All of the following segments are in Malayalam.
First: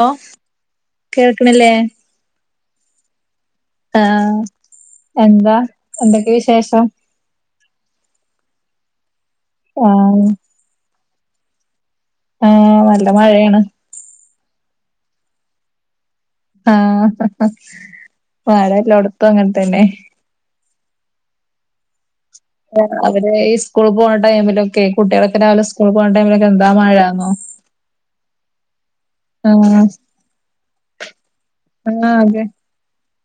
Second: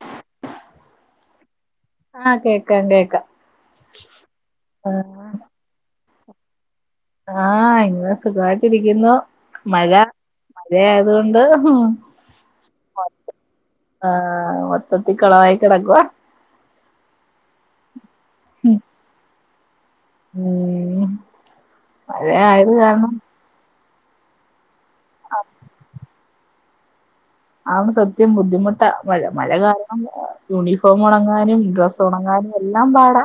ലോ കേൾക്കണില്ലേ ആഹ് കേക്കാം കേക്കാം ആഹ് എന്താ എന്തൊക്കെയാ വിശേഷം ആഹ് ഇങ്ങനെ സുഖമായിട്ടിരിക്കുന്നു മഴ ആഹ് മഴ ആയതുകൊണ്ട് ആഹ് നല്ല മഴയാണ് ആഹ് മൊത്തത്തി കൊളവായി കെടക്കുവാ ആഹ് മഴ എല്ലാടത്തും അങ്ങനെ തന്നെ ഉം മഴയായ അവര് ഈ സ്കൂൾ പോണ ടൈമിലൊക്കെയെ കുട്ടികളൊക്കെ രാവിലെ സ്കൂളിൽ പോണ ടൈമിലൊക്കെ എന്താ മഴാന്നോ ആണ് സത്യം ബുദ്ധിമുട്ടാ മഴ മഴ ആഹ് കാരണം യൂണിഫോം ഉണങ്ങാനും ഡ്രസ്സ് ആഹ് അതെ ഉണങ്ങാനും എല്ലാം പാടാ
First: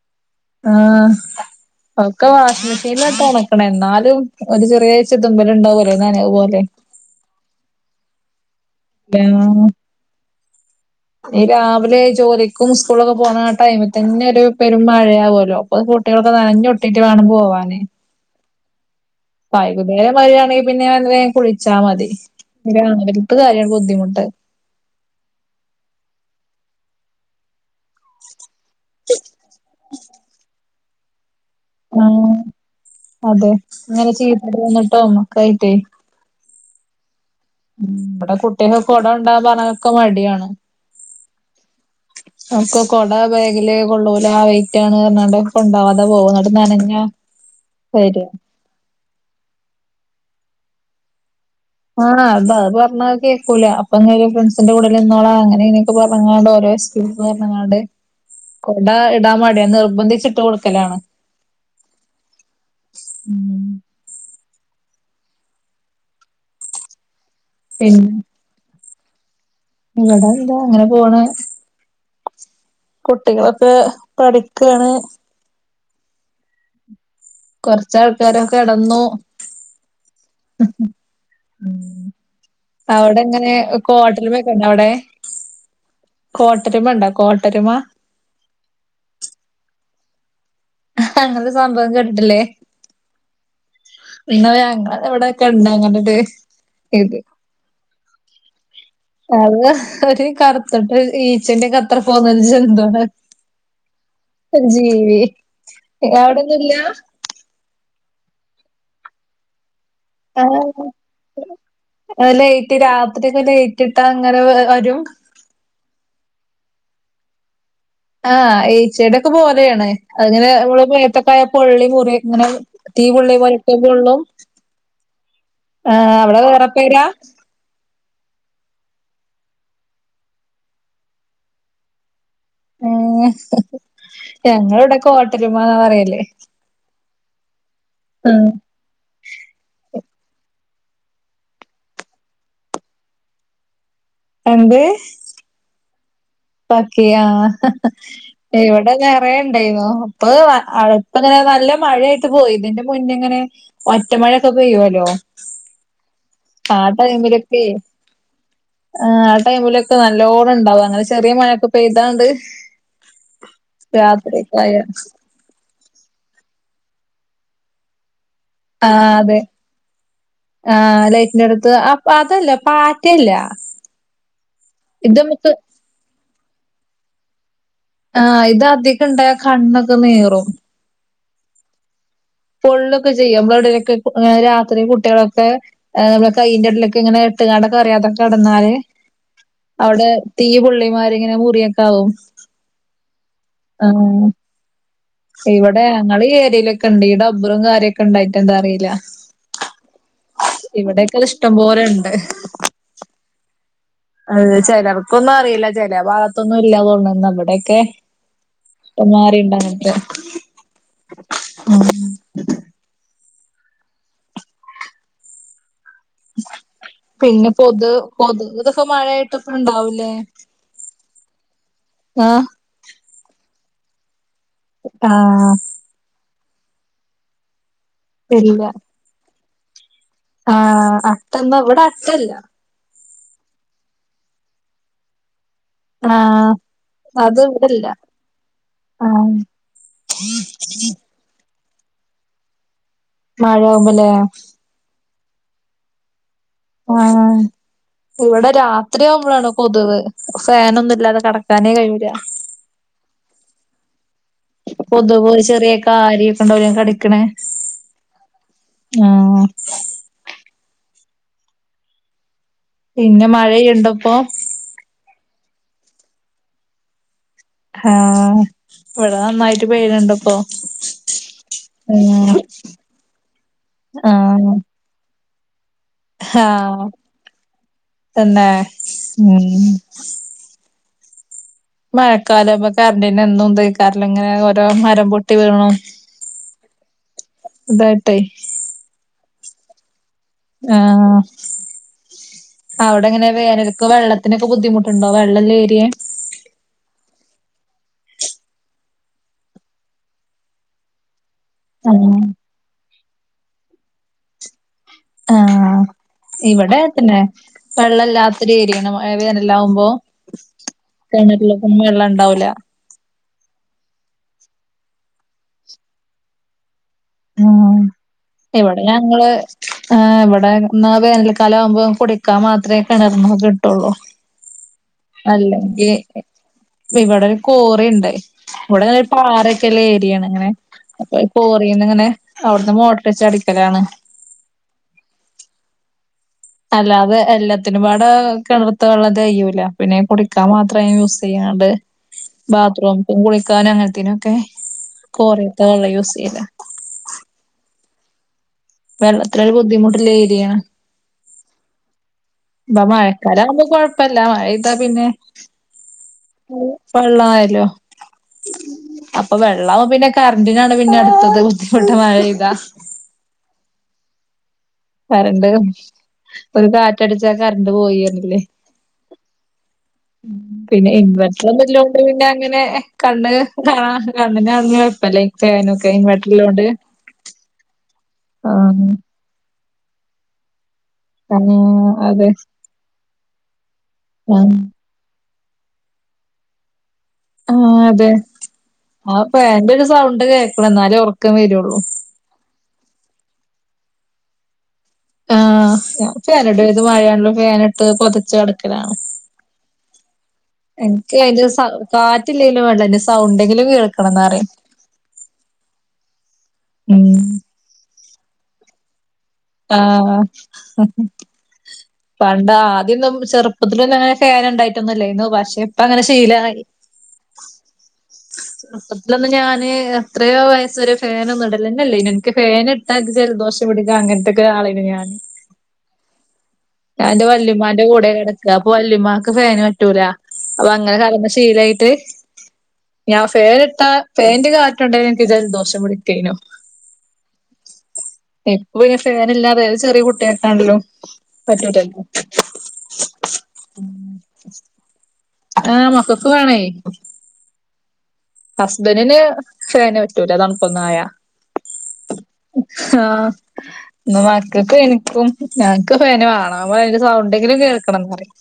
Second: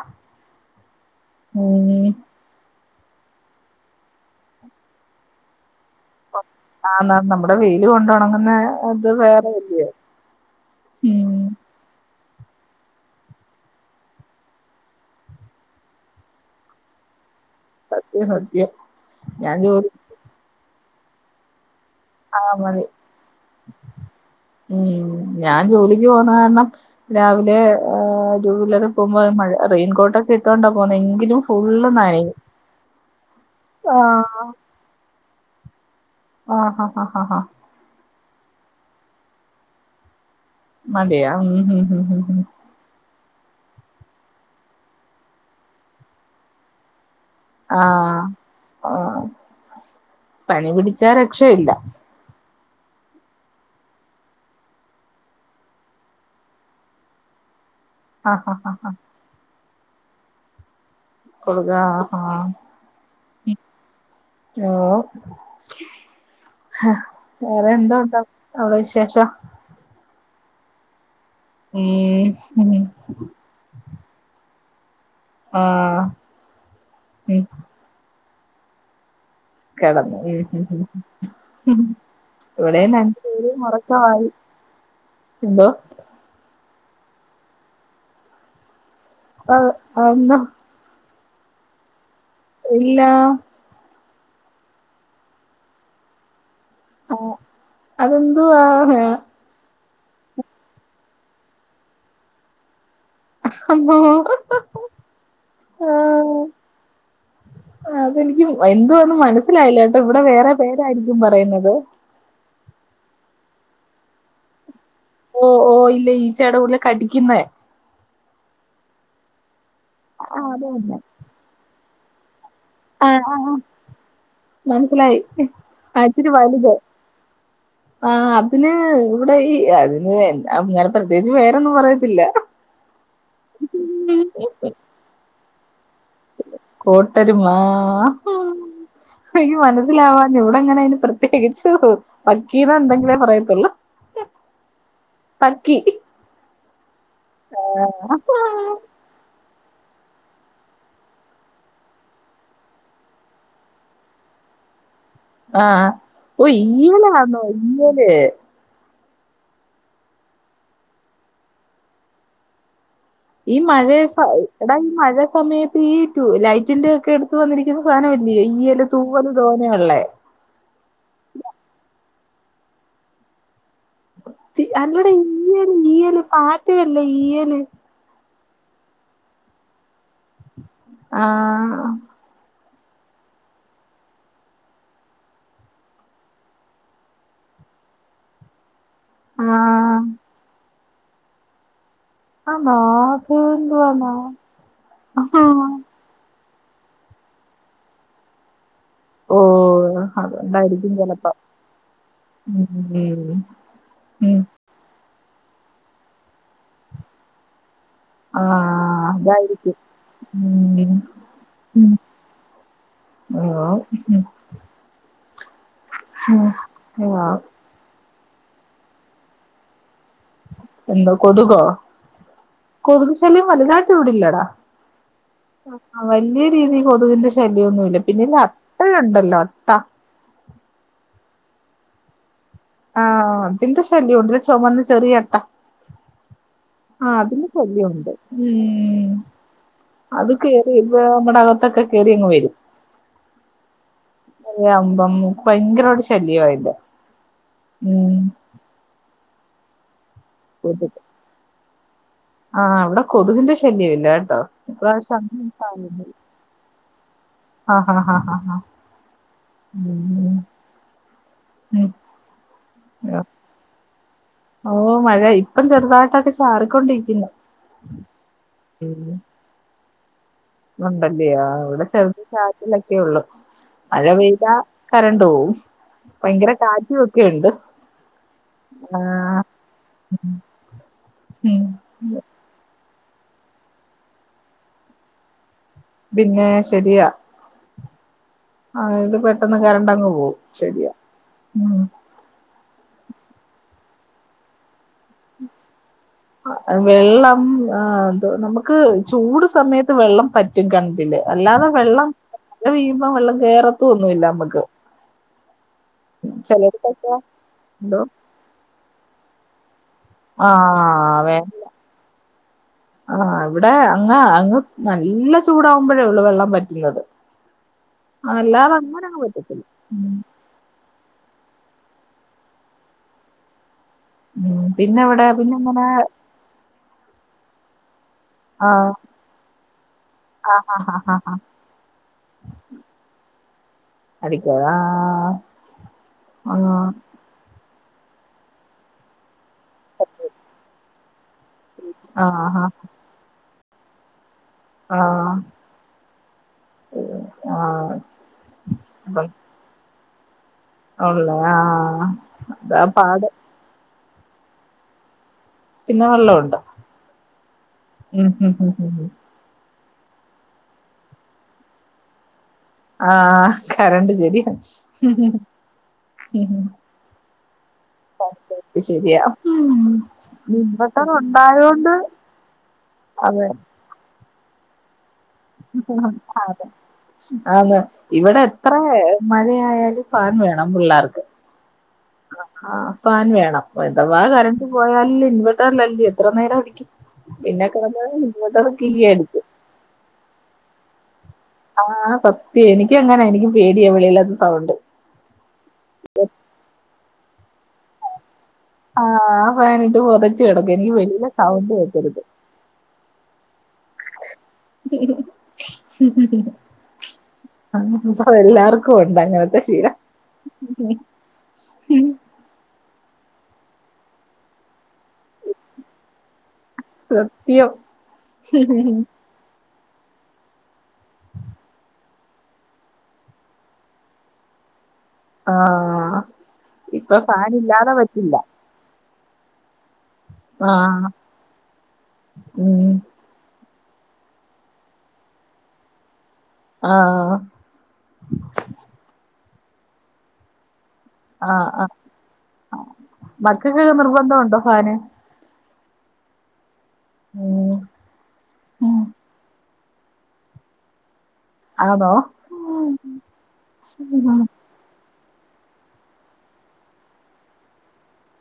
ആഹ് ഉം ഒക്കെ വാഷിംഗ് മിഷനിലിട്ടാ അലക്കണേ എന്നാലും ഒരു ചെറിയ ചിതുമ്പല് ഉണ്ടാവുമല്ലോ നനവ് പോലെ ആണ് നമ്മുടെ വെയില് കൊണ്ട് ഉണങ്ങുന്നേ ഹലോ ഉം നീ രാവിലെ ജോലിക്കും സ്കൂളിലൊക്കെ പോണ ആ ടൈമിൽ തന്നെ ഒരു പെരും മഴയാവുമല്ലോ അപ്പൊ കുട്ടികളൊക്കെ നനഞ്ഞൊ ട്ടീട്ട് വേണം പോവാനെ സത്യം സത്യം ഞാൻ ജോലി വൈകുന്നേരം മഴയാണെങ്കിൽ പിന്നെ അത് വേഗം കുളിച്ചാ മതി ആഹ് മതി രാവിലത്ത കാര്യവാണ് ബുദ്ധിമുട്ട് ഉം ഞാൻ ജോലിക്ക് പോന്ന കാരണം രാവിലെ ആഹ് ജൂവലറിയിൽ പോകുമ്പോ മഴ റെയിൻകോട്ടൊക്കെ ഇട്ടൊണ്ടാ പോന്നെ എങ്കിലും ഫുള്ള് ഉം നനയും അതെ ഇങ്ങനെ [unintelligible] ഒക്കെ ആയിട്ടേ ആഹ് ഹ ഹ ഹ ഹ ഉം ഇവിടെ കുട്ടികൾക്ക് കൊട കൊണ്ടുപോവാൻ പറഞ്ഞാലൊക്കെ മടിയാണ് മിടിയാ ഉം ഉം ഉം ഉം ഉം ഞങ്ങക്ക് കൊട ബാഗില് കൊള്ളൂല വെയിറ്റാണ് പറഞ്ഞാണ്ട് കൊണ്ടാവാതെ പോവും എന്നിട്ട് നനഞ്ഞ് ആഹ് ആഹ് പനി പിടിച്ചാ രക്ഷയില്ല ആണ് അത അത് പറഞ്ഞാ കേക്കൂല അപ്പ അങ്ങനെ ഒരു ഫ്രണ്ട്സിന്റെ കൂടെല്ലാം നിന്നോളാം അങ്ങനെ ഇങ്ങനൊക്കെ പറഞ്ഞങ്ങാണ്ട് ഓരോ പറഞ്ഞങ്ങാണ്ട് ആഹ് ഹ ഹ കൊട ഇടാൻ മടിയാ നിർബന്ധിച്ച് ഇട്ട് കൊടുക്കലാണ് കൊടുക്കാൻ ആഹ് ഉം ആഹ് ഓ വേറെ എന്താ പിന്നെ ഉണ്ടോ അവിടെ വിശേഷം ഇവിടെ എന്താ അങ്ങനെ പോണ് ഉം ഉം കുട്ടികളൊക്കെ പഠിക്കാണ്. ആഹ് ഉം കൊറച്ച് ആൾക്കാരൊക്കെ കിടന്നു. കിടന്നു ഉം ഉം ഉം. ഉം അവിടെ എങ്ങനെ ഒറക്കവായി കോട്ടരുമ ഉണ്ടോ അവിടെ? എന്തോ കോട്ടരുമ ഉണ്ടോ കോട്ടരുമ. ആഹ് അന്നാ അങ്ങനൊരു സംഭവം കേട്ടിട്ടില്ലേ? ഇല്ലാ പിന്നെ ഞങ്ങളുടെ എവിടെ ഒക്കെയുണ്ട് അങ്ങനൊരു രീതി. ഓഹ് അത് എന്തുവാ ആഹ്. അത് ഒരു കറുത്തിട്ട് ഈച്ചന്റെ അത്ര അത്ര പോലൊരു ജന്തു ആണ്. അമ്മോ ഒരു ജീവി അവിടൊന്നുല്ല. അതെ എനിക്ക് എന്തോ ഒന്ന് മനസ്സിലായില്ല കേട്ടോ ഇവിടെ വേറെ ആഹ് പേരായിരിക്കും പറയുന്നത്. ലൈറ്റ് രാത്രിയൊക്കെ ലൈറ്റ് ഇട്ടാൽ അങ്ങനെ വരും. ഓഹ് ഓഹ് ഇല്ല ഈച്ചടെ കൂട്ടില് കടിക്കുന്ന. ആഹ് ഈച്ചടെ ഒക്കെ പോലെയാണ്, അത് ഇങ്ങനെ ആ നമ്മള് ദേഹത്തോക്ക് ആയാൽ പൊള്ളി മുറി ഇങ്ങനെ. തീ പെള്ളിയെ പോലെ ഇപ്പം പൊള്ളും, മനസ്സിലായി ആഹ് അവിടെ വേറെ പേരാ. ആഹ് അതിന് ഇവിടെ ഈ അതിന് എല്ലാം പ്രത്യേകിച്ച് പേരൊന്നും പറയത്തില്ല. ഉം ഞങ്ങള് ഇവിടെ കോട്ടരുമ എന്നാ പറയല്. കോട്ടരുമാ. ഉം അയ്യോ മനസിലാവാഞ്ഞത് ഇവിടെ അങ്ങനെ അയിന് പ്രത്യേകിച്ചു. വക്കീൽ ഉണ്ടെങ്കിലേ പറയത്തുള്ളൂ. എന്ത്? പക്കി പക്കിയോ, ഇവിടെ. മഴ ഉണ്ടായിരുന്നോ, ഇപ്പൊ ആഹ് അവിടുത്ത് അങ്ങനെ നല്ല മഴത്തെ പോയി ഇതിന്റെ മുന്നേ എങ്ങനെ. ഒറ്റമഴയൊക്കെ പെയ്യുവല്ലോ? ആഹ് ഓഹ് ആ ഇങ്ങനെ വന്നോ ടൈമിലൊക്കെ ഇന്നലെ. ആഹ് ടൈമിലൊക്കെ നല്ലോണ്ണം ഇണ്ടാവും അങ്ങനെ ചെറിയ മഴയൊക്കെ പെയ്ത്തോണ്ട്. ഈ മഴയിപ്പോ എടാ ആയാ ഈ മഴ. സമയത്ത് ഈ ടു ലൈറ്റിന്റെ ഒക്കെ എടുത്ത് വന്നിരിക്കുന്ന സാധനം അല്ലയോ ഈയല് തൂവല് അതെ തോനയുള്ളേ. ആഹ് ലൈറ്റിന്റെ അടുത്ത് ആഹ് അതല്ല പാറ്റല്ല. അല്ലടെ ഈയല് ഈയല് പാറ്റയല്ലേ ഈയല്. ആഹ് ഇത് അധികം ഇണ്ടാൽ കണ്ണയൊക്കെ നീറും. ആഹ് പൊള്ളൊക്കെ ചെയ്യും, നമ്മടിലൊക്കെ അങ്ങനെ രാത്രി കുട്ടികളൊക്കെ. ഏഹ് നമ്മള് കയ്യിന്റെ ഇടയിലൊക്കെ ഇങ്ങനെ ഇട്ട് നടക്കാൻ അറിയാതെ കിടന്നാല്. ആഹ് അവിടെ തീ പൊള്ളിമാരി ഇങ്ങനെ മുറിയൊക്കെ ആവും. ആണോ സിംഗിൾ ആ, ആണോ ആഹ്? ഇവിടെ ഞങ്ങള് ഏരിയായിലൊക്ക ഉണ്ട് ഈ ഡബറും കാര്യങ്ങളൊക്കെ ഉണ്ടായിട്ട് എന്താ അറിയില്ല. ഓ ഇവിടെ ഒക്കെ അത് ഇഷ്ടം പോലെ ഉണ്ട്. ഉം ഉം ഉം അതെ ചിലർക്കൊന്നും അറിയില്ല ചില ഭാഗത്തൊന്നും ഇല്ല തോന്നണ് ഇവിടെക്കെ ആ ഇപ്പൊ മാറിയിണ്ടാന്ന് അതായിരിക്കും നോക്കിയെ ഉം ഹലോ [unintelligible] ആ പിന്നെ കൊതു കൊതുകു ഇതൊക്കെ മഴ ആയിട്ടിപ്പ ഇണ്ടാവൂലേ എന്തോ കൊതുകോ ആഹ് കൊതുകു ശല്യം വലുതായിട്ട് ഇവിടില്ലടാ ആഹ് ആ വലിയ രീതി കൊതുകിന്റെ ശല്യ ഒന്നും ഇല്ല പിന്നെല്ല ഇല്ല അട്ട ഉണ്ടല്ലോ അട്ട ആഹ് അട്ടന്താ ഇവിടെ അട്ടല്ല ആഹ് അതിന്റെ ശല്യം ഉണ്ട് ചുമന്ന് ചെറിയട്ട ആഹ് ആഹ് അത് അതിന് ഇവിടില്ല ശല്യണ്ട് ഉ ആഹ് അത് കേയറി ഇപ്പ നന്മടെ അകത്തൊക്കെ കേയറി അങ്ങ് വരും മഴ ആവുമ്പ അല്ലേ അതെ മഴയാമ്പും ഭയങ്കരമായിട്ട് ശല്യമായില്ല ആഹ് ഇവിടെ രാത്രി ആവുമ്പോഴാണ് കൊതുക് ഫാനൊന്നും കൊതുക് ഇല്ലാതെ കിടക്ക തന്നെ കഴിയുല്ല ആഹ് ഇവിടെ കൊതുകിന്റെ ശല്യം ഇല്ല കേട്ടോ ഇപ്പ ഇപ്രാവശ്യം കൊതുകു ചെറിയ കാര്യയൊക്കെണ്ടാലും കടിക്കണേ ആഹ് ഹാ ഹാ ഹാ ഹ ആഹ് ഉ ഉ ഉം പിന്നെ മഴയുണ്ട ഇപ്പൊ ഓ മഴ ഇപ്പം ചെറുതായിട്ടൊക്കെ ചാറിക്കൊണ്ടിരിക്കുന്നു ആഹ് ഇവിടെ നന്നായിട്ട് പെയ്യണണ്ടിപ്പോ ഉണ്ടല്ലെയോ ഇവിടെ ചെറിയ ചാറ്റിലൊക്കെ ഉള്ളു മഴ പെയ്ത ആഹ് കരണ്ട് പോകവും ഭയങ്കര ആഹ് കാറ്റും ഒക്കെുണ്ട് തന്നെ ഉം ഉം മഴക്കാലം അപ്പൊ കറന്റിന് എന്തും തിക്കാറല്ലോ ഇങ്ങനെ ഓരോ മരം പൊട്ടി വീണോ പിന്നെ ശരിയാ ഇതായിട്ടെ ആഹ് ഇത് പെട്ടെന്ന് കരണ്ടങ്ങ് പോകവും ആഹ് അവിടെങ്ങനെ വേനൊക്ക വെള്ളത്തിനൊക്കെ ബുദ്ധിമുട്ടുണ്ടോ വെള്ളല്ലേരിയേ വെള്ളം ആ നമുക്ക് ചൂട് സമയത്ത് വെള്ളം പറ്റും കിണറ്റില് അല്ലാതെ വെള്ളം ആഹ് വീ്പം വെള്ളം കയറത്ത ഒന്നുമല്ല നമ്മക്ക് ആഹ് ഇവിടെ തന്നെ വെള്ളല്ലാത്ത ഒത്തിരികരിക്കണം വേനൽ ആകുമ്പോ ആ കെണറ്റിലക്കും വെള്ളം ഉണ്ടാവൂല ആഹ് ഇവിടെ അങ്ങ് അങ്ങ് നല്ല ചൂടാവുമ്പോഴേ ഉള്ളു വെള്ളൻ പറ്റുന്നത് ആഹ് അല്ലാതെ ഇവിടെ അങ്ങനെ അങ്ങ് ഞങ്ങള് പറ്റത്തില്ല ആ ഉം ഇവിടെ എന്നാ വേനൽക്കാലം ആവുമ്പോം കുടിക്കാൻ മാത്രമേ കിണർന്ന കിട്ടുള്ളൂ ഉം പിന്നെ ഇവിടെ പിന്നെ എങ്ങനെ അല്ലെങ്കിൽ ഇവിടെ ഒരു കോറുണ്ട് ആ ഇവിടെ ഒരു പാറൊക്കെല്ല ഏരിയാണ് അങ്ങനെ ആ ആ ആ അപ്പൊ ആ ഈ പോറന്ന്ങ്ങനെ അവിടുന്ന് മോട്ടർ വച്ച് അടിക്കലാണ് അദിക്കോവാ അല്ല അത് എല്ലാത്തിനുംപാട് കിണർത്ത ഉള്ളത് കയ്യൂല പിന്നെ കുടിക്കാൻ മാത്രമേ യൂസ് ചെയ്യാണ്ട് ആ ആ ആ ബാത്റൂമും കുളിക്കാനും അങ്ങനത്തിനൊക്കെ ആഹ് കോറട്ടന്നുള്ള യൂസ് ചെയ്ത ആഹ് വെള്ളത്രെ ബുദ്ധിമുട്ട്ള്ള ഏര്യാണ് ഉള്ളൊ ആഹ് ഇപ അതാ പാട് മഴക്കാലാവുമ്പൊ കൊഴപ്പല്ല മഴയ്ത പിന്നെ പിന്നെ വെള്ളമുണ്ടോ വള്ളായലൊ ഉം ഉം ഉം ഉം ഉം ഇപൊ വെള്ളാവു പിന്നെ കറന്റിനാണ് പിന്നെ അട്ത്തത് ബുദ്ധിമുട്ട് മഴെയ്താ ആഹ് കറണ്ട് ശരി കറണ്ട് ഒരു കാറ്റടിച്ച കറണ്ട് പോയി അർഞിലെ ത് ശരിയ പിന്നെ ഇൻവെർട്ടർ ഒന്നുല്ലോണ്ട് പിന്നെ അങ്ങനെ കണ്ണ് അതെ കാണാ കണ്ണിന് [unintelligible] പ്പല്ലെ അതെ ആഹ് ന്ന് ഇവടെ എത്രേ ആഹ് മഴയായാലു ഫാൻ വേണം പിള്ളാർക്ക് ആഹ് അതെ ആഹ് ഫാൻ വേണം അതവാ ആഹ് കറണ്ട് പോയാല് ഇൻവെർട്ടർറല്ലെ എത്ര നേര അടിക്കും ആഹ് പിന്ന അതെ ക്കടന്ന ഇൻവെർട്ടർ കീ ആ അടിക്കും ഫാനിന്റെ ഒരു സൗണ്ട് കേക്കണം ഇന്നാലെ ഒറക്കം വരൊ ആഹ് സത്യം എനിക്ക അങ്ങനെ എനിക്ക് പേട്യ എവിടേലത്ത സൗണ്ട് ആഹ് ഞാ ചരടേത് മഴയാണേലും ഫാന്ട്ട് പൊതച്ചു കടക്കലാണ് ആഹ് ആ ഫാനിട്ട് പൊതച്ചു കെടക്കും എനിക്ക് വലിയ സൗണ്ട് കേക്കരുത് ഇല്ലേലും വേണ്ട്ല സൗണ്ടെങ്കിലും കേൾക്കണംന്ന പറ [inaudible] ഉം അഹ് ഇപ്പത് എല്ലാർക്കു ഉണ്ട് അങ്ങന ആഹ് പണ്ട് ആദ്യൊന്നും ചെർപ്പത്തിലൊന്നും അങ്ങനെ ഫാൻ ഇണ്ടായിട്ടൊന്നുല്ലായ്ന്നു പക്ഷെ ഇപ്പ അങ്ങനെ ശീലായി സത്യം ചെറുപ്പത്തിലൊന്നും ഞാന് എത്രേ വയസ്സ് വരെ ഫാനൊന്നു ഇടല്ലെന്നെ ഇല്ലേനു ഇൻക് ഫാന് ഇട്ടാ ജലദോഷ പിടിക്കു അങ്ങൻത്തൊക്കെ ആളെയ്നു ഞാന് ആഹ് ഞാന്റെ വല്യുമാന്റെ കൂടെ കെടക്ക അപ്പൊ വല്യമാക്ക് ഫാന് പറ്റൂല അപ്പൊ ആ അങ്ങനെ കടന്ന് ശീലായ്ട്ട് ഉം. ഞാ ഫാന്ട്ടാ ഫേന്റെ കാറ്റൊണ്ട എൻക്ക് ജല ദോഷം പിടിക്കേനു ആഹ് ഇപ്പ പിനെ ഫാനില്ലാതെ ഏത് ചെറീ കുട്ടീട്ടാണ്ലും ആഹ് ആഹ് മകക്ക് നിർബന്ധണ്ടൊ ഫാന് ആഹ് മകക്ക് വേണെ ഉം ഉം. ഹസ്ബൻടിന് ഫാന് പറ്റൂല തണുപ്പൊന്നും ആയ ആണോ? ഉം. ആഹ് ഇന്ന് മക്ക ഇപ്പ ഇൻക്കും ഞങ്ങക്ക് ഫാന് വാണം അപ്പൊ അയിന്റ സൗണ്ടെങ്കിലും കേൾക്കണംന്ന് പറിം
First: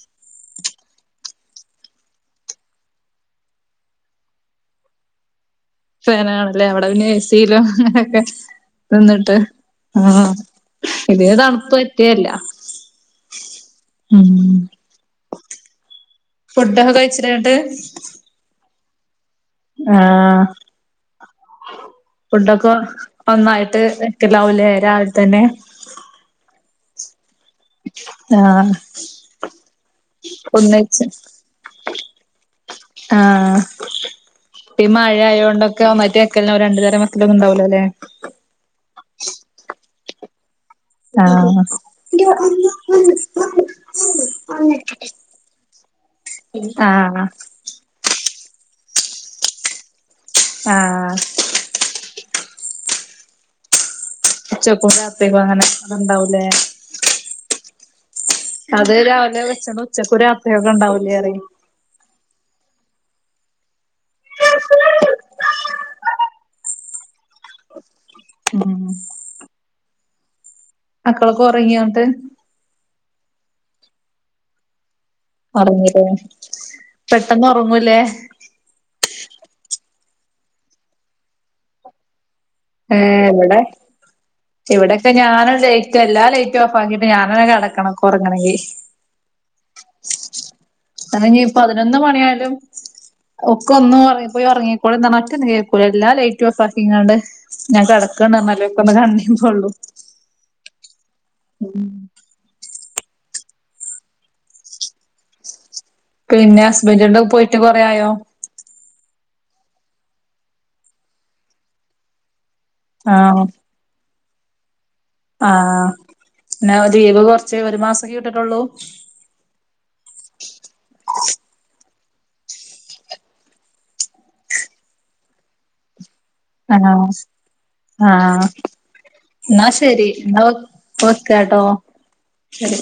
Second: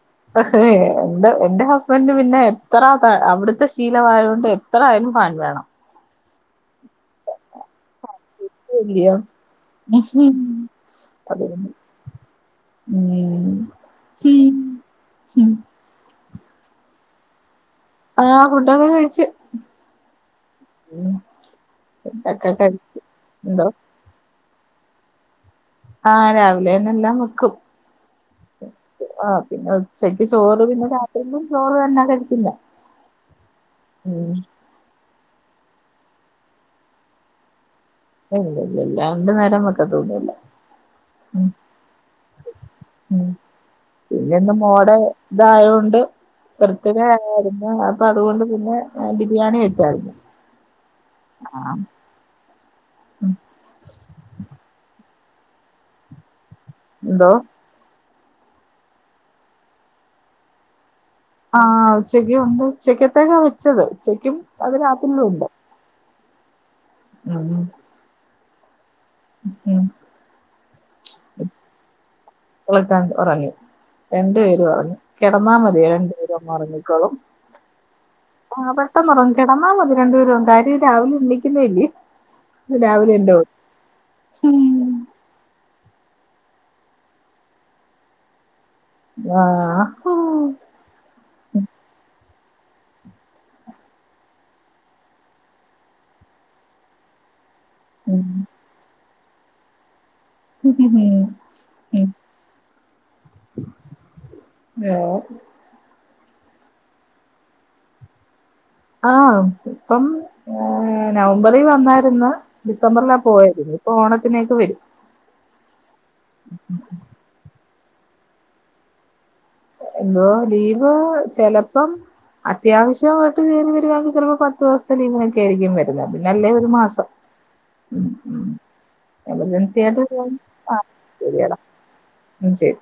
എന്റ എന്റ ഹസ്ബന്റ്ന് പിന്ന എത്ര അവിട്ത്ത ശീലവായോണ്ട് എത്ര ആയാലും ഫാൻ വേണം ഫാന് വേണല്ലെ അവടെ പിന്നെ ഏസീലൊ അങ്ങനെ ഒക്കെ ഇല്ലിയോ? നിന്ന്ട്ട് ആഹ് ഇതിന് അത് തന്നെ. തണ്പ്പ്റ്റേതല്ല ഉം ഫുഡൊക്കെ കഴിച്ചില്ലേന്നിട്ട് ആഹ് ഫുഡൊക്കേ കഴിച്ച് ആഹ് ഉം. ഫുഡൊക്കെ കഴിച്ചു എന്തോ ഒന്നായിട്ട് വെക്കാലാവുംലെ രാവിലെതന്നെ ആഹ് രാവിലെന്നെല്ലാം വെക്കും ആഹ് ആ പിന്നെ ഉച്ചക്ക് ചോറ് പിന്നെ ഒന്നിച്ച് രാത്രിക്കും ചോറ് തന്നാ കഴിക്കുന്നെ ആഹ് ഉം ഇപ്പൊ ഈ മഴയാതൊണ്ടൊക്കെ ഒന്നായിട്ടു വെക്കലാവും ല്ലേ രണ്ട നേരംവെക്കലൊന്നും ഉണ്ടാവില്ല അല്ലേ ഇല്ല ഇല്ല ഇല്ല രണ്ട് നേരം വെക്കത്തൊന്നൂല്ല ഉം ആഹ് ഉം പിന്നെന്ന് മോൾ ടെ ഇതായോണ്ട്- ആഹ് ബർത്തിടെയായിരുന്നു അപ്പൊ അതുകൊണ്ട് പിന്നെ ബിരിയാണി വെച്ചായിരുന്നു ആഹ് ആഹ് ഉം ഉച്ചക്കും രാത്രിക്കും അങ്ങനെ അത്ണ്ടാവൂലേ എന്തോ അത് രാവിലെ വെച്ചപ്പോ ഉച്ചക്ക് രാത്രിത്ത്യക്കെ ഉണ്ടാവൂലേ അറിയി ആഹ് ഉച്ചക്ക് മുമ്പും ഉച്ചക്കത്തേക്കാ വെച്ചത് ഉച്ചെക്കും അത് രാത്രിലും ഉണ്ട് [unintelligible] ഉം ഉം മക്കളൊക്കെ ഒറങ്ങിയൊ എന്നിട്ട് മക്കളൊക്കെ ഒറങ്ങി രണ്ടു പേരും ഒറങ്ങി കെടന്നാ മതി ഉറങ്ങില്ലേ രണ്ടു പേരും അങ്ങ് ഒറങ്ങിക്കോളും പെട്ടെന്ന് ഉറങ്ങൂലേ ആഹ് പെട്ടെന്നൊറങ്ങും കെടന്നാ മതി രണ്ടപേരും കാര്യം രാവിലെ എണ്ണിക്കുന്നല്ലി- ഏഹ് ഇവിടെ ഇവിടെ- ഇപ്പ ഞാനും ലേറ്റ് എല്ലാ ലേറ്റ് ഓഫ് ആക്കിയിട്ട് ഞാനനെ കിടക്കണം ഉറങ്ങണെങ്കിൽ ആഹ് അതിനി പതിനൊന്ന് മണിയായാലും ഒക്കെ ഒന്നും ഒറ പോയി ഒറങ്ങിക്കോളി ന്ന് പറഞ്ഞാ ഒറ്റൊന്നും കേക്കൂല എല്ലാ ലൈറ്റും ഓഫാക്കിങ്ങാണ്ട് ഞാൻ കെടക്കാന്ന് പറഞാലേ പ്പം ഒന്ന് കണീ പോള്ളൂ [inaudible] ഉം [inaudible] പിന്നെ ഹസ്ബന്റാടെ പോയിട്ട് കൊറേ ആയോ ആഹ് ഇപ്പം നവംബറിൽ വന്നായിരുന്ന് ഡിസംബറിലാ ആഹ് പോയത് ഇപ്പം ഓണത്തിനേക്ക് വരും ആഹ് പിന്നെ ലീവ് കൊറച്ച് ഒരു മാസക്കെ ഇട്ടിട്ടുള്ളൂ എന്തോ ലീവോ ചെലപ്പം അത്യാവശ്യമായിട്ട് കേറി വരികയാണെ ചിലപ്പോ പത്ത് ദിവസത്തെ ലീവായി ഒക്കെ ആയിരിക്കും വര്ക പിന്നെ അല്ലേ ഒരു മാസം ആഹ് ആഹ് എന്നാ എമർജൻസി ആയിട്ട് ശരി എന്നാ വരികയാണെങ്കി ആഹ് ശരിയട- വെക്കാട്ടോ മ് ശരി-